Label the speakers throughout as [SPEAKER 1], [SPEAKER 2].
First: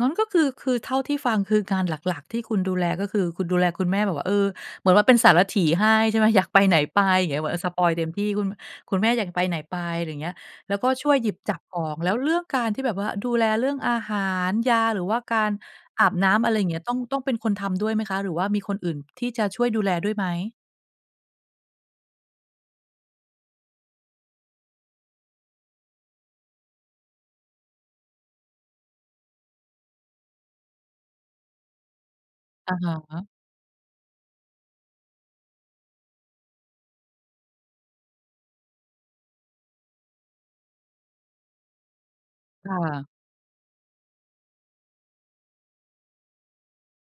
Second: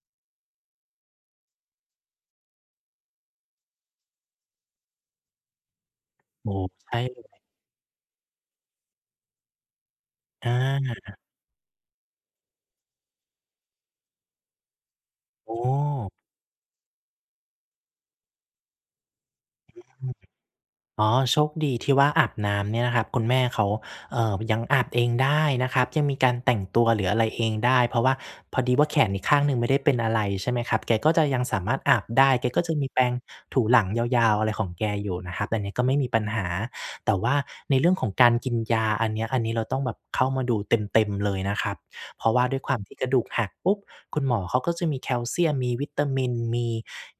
[SPEAKER 1] งั้นก็คือ คือเท่าที่ฟัง คืองานหลัก ๆ ที่คุณดูแลก็คือคุณดูแลคุณแม่ แบบว่า เออ เหมือนว่าเป็นสารถีให้ ใช่ไหม อย
[SPEAKER 2] โ
[SPEAKER 1] า
[SPEAKER 2] อ
[SPEAKER 1] ก
[SPEAKER 2] ้
[SPEAKER 1] ไ
[SPEAKER 2] โ
[SPEAKER 1] ป
[SPEAKER 2] ฮ
[SPEAKER 1] ไหน
[SPEAKER 2] ใช
[SPEAKER 1] ไ
[SPEAKER 2] ่
[SPEAKER 1] ป
[SPEAKER 2] เล
[SPEAKER 1] อย่า
[SPEAKER 2] ย
[SPEAKER 1] งเงี้ย เหมือน อา สปอยล์เต็มที่ คุณ คุณแม่อยากไปไหนไป อะไรอย่างเงี้ย
[SPEAKER 2] อ
[SPEAKER 1] แล้วก็ช่ว
[SPEAKER 2] า
[SPEAKER 1] ยหยิบจับของ แล้วเรื่องการที่แบบว่าดูแลเรื่องอาหาร ยา หรือว่ากา
[SPEAKER 2] โ
[SPEAKER 1] ร
[SPEAKER 2] อ
[SPEAKER 1] อาบ
[SPEAKER 2] ้
[SPEAKER 1] น้ำ อะไรอย่างเงี้ย ต้อง ต้องเป็นคนทำด้วยไหมคะ หรือว่ามีคนอื่นที่จะช่วย
[SPEAKER 2] อือฮ
[SPEAKER 1] ดู
[SPEAKER 2] ึ
[SPEAKER 1] แลด้วยไหม?
[SPEAKER 2] อ๋อ โชคดีที่ว่าอาบน้ำเนี่ยนะครับ คุณแม่เขา เอ่อ ยังอาบเองได้นะครับ ยังมีการแต่งตัว หรืออะไรเองได้ เพราะว่าพอดีว่าแขนอีกข้างหนึ่งไม่ได้เป็นอะไร ใช่ไหมครับ แกก็จะยังสามารถอาบได้ แกก็จ
[SPEAKER 1] อ
[SPEAKER 2] ะ
[SPEAKER 1] ะ
[SPEAKER 2] ม
[SPEAKER 1] ฮ
[SPEAKER 2] ีแปรง
[SPEAKER 1] ะ
[SPEAKER 2] ถูหลังยาว ๆ อะไรของแกอยู่นะครับ อันนี้ก็ไม่มีปัญหา แต่ว่าในเรื่องของการกินยา อันเนี้ย อันนี้เราต้องแบบเข้ามาดูเต็ม ๆ เลยนะครับ เพราะว่าด้วย
[SPEAKER 1] ค
[SPEAKER 2] ค
[SPEAKER 1] ่
[SPEAKER 2] วามที่
[SPEAKER 1] ะ
[SPEAKER 2] กระดูกหักปุ๊บ คุณหมอเขาก็จะมีแคลเซียม มีวิตามิน มี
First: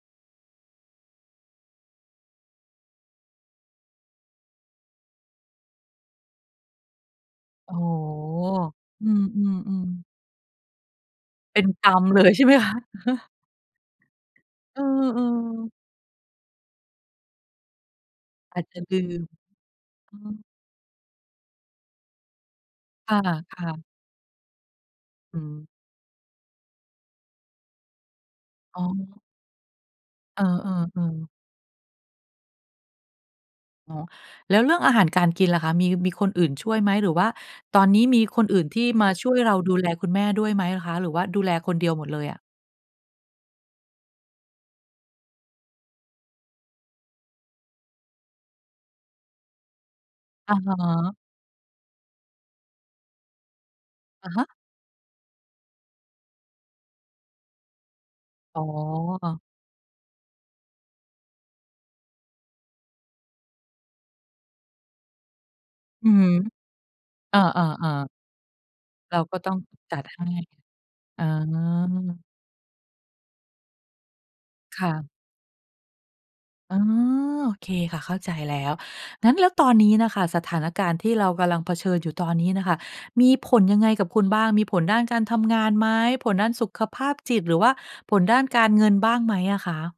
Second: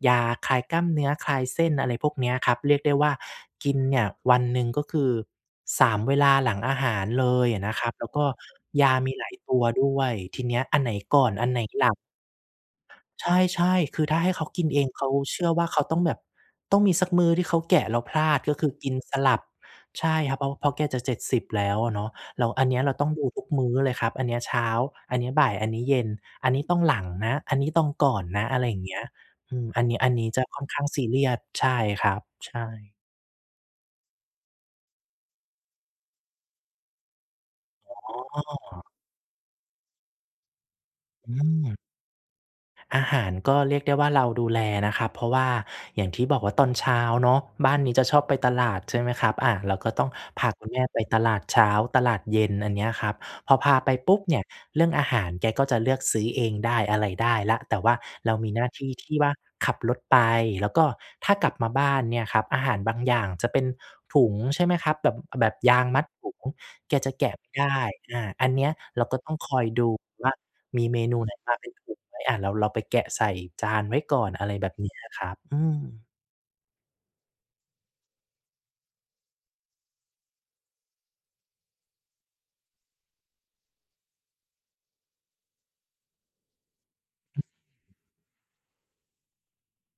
[SPEAKER 2] ยาคลายกล้ามเนื้อ คลายเส้น อะไรพวกเนี้ยครับ เรียกได้ว่ากินเนี่ยวันหนึ่ง ก็คือ 3 เวลาหลังอาหารเลยอะ
[SPEAKER 1] โ
[SPEAKER 2] น
[SPEAKER 1] อ้
[SPEAKER 2] ะ
[SPEAKER 1] โ
[SPEAKER 2] ค
[SPEAKER 1] ฮ
[SPEAKER 2] รับ แล้วก็ ยา
[SPEAKER 1] อ
[SPEAKER 2] ม
[SPEAKER 1] ื
[SPEAKER 2] ีหลายตัวด
[SPEAKER 1] ม
[SPEAKER 2] ้ว
[SPEAKER 1] ๆ ๆ
[SPEAKER 2] ย ทีเนี้ยอันไหนก่อน อัน
[SPEAKER 1] เ
[SPEAKER 2] ไ
[SPEAKER 1] ป
[SPEAKER 2] ห
[SPEAKER 1] ็
[SPEAKER 2] น
[SPEAKER 1] นก
[SPEAKER 2] หล
[SPEAKER 1] ร
[SPEAKER 2] ั
[SPEAKER 1] ร
[SPEAKER 2] บ
[SPEAKER 1] ม เลย ใช่ไหมคะ อะฮะ
[SPEAKER 2] ใช่ ๆ คือถ้าให้เขากิน
[SPEAKER 1] เ
[SPEAKER 2] เ
[SPEAKER 1] อ
[SPEAKER 2] อ
[SPEAKER 1] อ
[SPEAKER 2] ง เขาเชื่อว่า
[SPEAKER 1] ๆ
[SPEAKER 2] เขาต้องแบบ ต้องมีสักมื้อที่เขาแกะแล้วพลาด ก็
[SPEAKER 1] อา
[SPEAKER 2] ค
[SPEAKER 1] จ
[SPEAKER 2] ือ
[SPEAKER 1] จะ
[SPEAKER 2] กิ
[SPEAKER 1] ล
[SPEAKER 2] น
[SPEAKER 1] ื
[SPEAKER 2] ส
[SPEAKER 1] ม
[SPEAKER 2] ลับ ใช
[SPEAKER 1] อ
[SPEAKER 2] ่
[SPEAKER 1] ื
[SPEAKER 2] ครับ เ
[SPEAKER 1] ม
[SPEAKER 2] พราะ เพราะแกจะ 70 แล้วอะเนาะ แล้วอันเนี้ยเราต้อ
[SPEAKER 1] ค
[SPEAKER 2] ง
[SPEAKER 1] ่
[SPEAKER 2] ดูทุกมื
[SPEAKER 1] ะ
[SPEAKER 2] ้อ
[SPEAKER 1] ๆ
[SPEAKER 2] เลยครับ อันเนี้ยเช้า อันเนี้ย
[SPEAKER 1] อื
[SPEAKER 2] บ่าย
[SPEAKER 1] ม
[SPEAKER 2] อันนี้เย็น อันนี้ต้องหลังนะ อันนี้ต้องก่อนนะ อะไรอย
[SPEAKER 1] อ
[SPEAKER 2] ่
[SPEAKER 1] ๋
[SPEAKER 2] าง
[SPEAKER 1] อ
[SPEAKER 2] เงี้ย อืม อันนี้ อันนี้
[SPEAKER 1] เ
[SPEAKER 2] จ
[SPEAKER 1] อ
[SPEAKER 2] ะค่อนข้างซ
[SPEAKER 1] อ
[SPEAKER 2] ีเร
[SPEAKER 1] ๆ
[SPEAKER 2] ี
[SPEAKER 1] ๆ
[SPEAKER 2] ยส ใช่ครับ ใช่
[SPEAKER 1] อ๋อ แล้วเรื่องอาหารการกินล่ะคะ มี มีคนอื่นช่วยไหม? หรือว่าตอนนี้มี
[SPEAKER 2] อ๋
[SPEAKER 1] ค
[SPEAKER 2] อ
[SPEAKER 1] นอื่นที่มาช่วยเราดูแลคุณแม่ด้วยไหมอะคะ หรือว่า
[SPEAKER 2] อื
[SPEAKER 1] ดูแลคน
[SPEAKER 2] ม
[SPEAKER 1] เดียวหมดเลยอะ?
[SPEAKER 2] อาหารก็เรียกได้ว่าเราดูแลนะครับ เพราะว่าอย่างที่บอกว่าตอนเช้าเนาะ บ้านนี้จะชอบไปตลาด ใช่ไหมครับ อา เราก็ต้องพา
[SPEAKER 1] อะ
[SPEAKER 2] คุ
[SPEAKER 1] ฮ
[SPEAKER 2] ณแม่ไป
[SPEAKER 1] ะ
[SPEAKER 2] ตลาดเช้า ตลาดเย็น อันเนี้ยครับพอพาไปปุ๊บ
[SPEAKER 1] อะ
[SPEAKER 2] เนี
[SPEAKER 1] ฮ
[SPEAKER 2] ่ย
[SPEAKER 1] ะ
[SPEAKER 2] เรื่องอาหารแกก็จะเลือกซื้อเองได้ อะไรได้แล้ว แต่ว่าเรามี
[SPEAKER 1] อ๋
[SPEAKER 2] หน้าที่ที่ว่า
[SPEAKER 1] อ
[SPEAKER 2] ขับรถไป แล้วก็ถ้ากลับมาบ้านเนี่ยครับ อาหารบางอย่างจะเป็นถุง ใช่ไหมครับ แบบ อ แบบยางมั
[SPEAKER 1] อ
[SPEAKER 2] ด
[SPEAKER 1] ือฮ
[SPEAKER 2] ถ
[SPEAKER 1] ึ
[SPEAKER 2] ุงแกจะแกะ
[SPEAKER 1] อ
[SPEAKER 2] ไม่ได้
[SPEAKER 1] า ๆ ๆ
[SPEAKER 2] อ่า อันเนี้ยเรา
[SPEAKER 1] เ
[SPEAKER 2] ก
[SPEAKER 1] ร
[SPEAKER 2] ็
[SPEAKER 1] า
[SPEAKER 2] ต้
[SPEAKER 1] ก
[SPEAKER 2] อ
[SPEAKER 1] ็
[SPEAKER 2] ง
[SPEAKER 1] ต
[SPEAKER 2] ค
[SPEAKER 1] ้อง
[SPEAKER 2] อยดู
[SPEAKER 1] จัดให
[SPEAKER 2] ว
[SPEAKER 1] ้
[SPEAKER 2] ่ามีเมนู
[SPEAKER 1] อ
[SPEAKER 2] ไหนมาเป็นถุงไหม
[SPEAKER 1] า
[SPEAKER 2] อา เรา เราไปแกะใส่จานไว้ก่อน อะไรแบบ
[SPEAKER 1] ค
[SPEAKER 2] น
[SPEAKER 1] ่
[SPEAKER 2] ี้
[SPEAKER 1] ะ
[SPEAKER 2] อะครับ อืม
[SPEAKER 1] อ๋อ โอเคค่ะ เข้าใจแล้ว งั้นแล้วตอนนี้น่ะค่ะ สถานการณ์ที่เรากำลังเผชิญอยู่ตอนนี้น่ะค่ะมีผลยังไงกับคุณบ้าง มีผลด้านการทำงานไหม ผลด้านสุขภาพจิต หรือว่าผลด้านการเงินบ้างไหมอะคะ?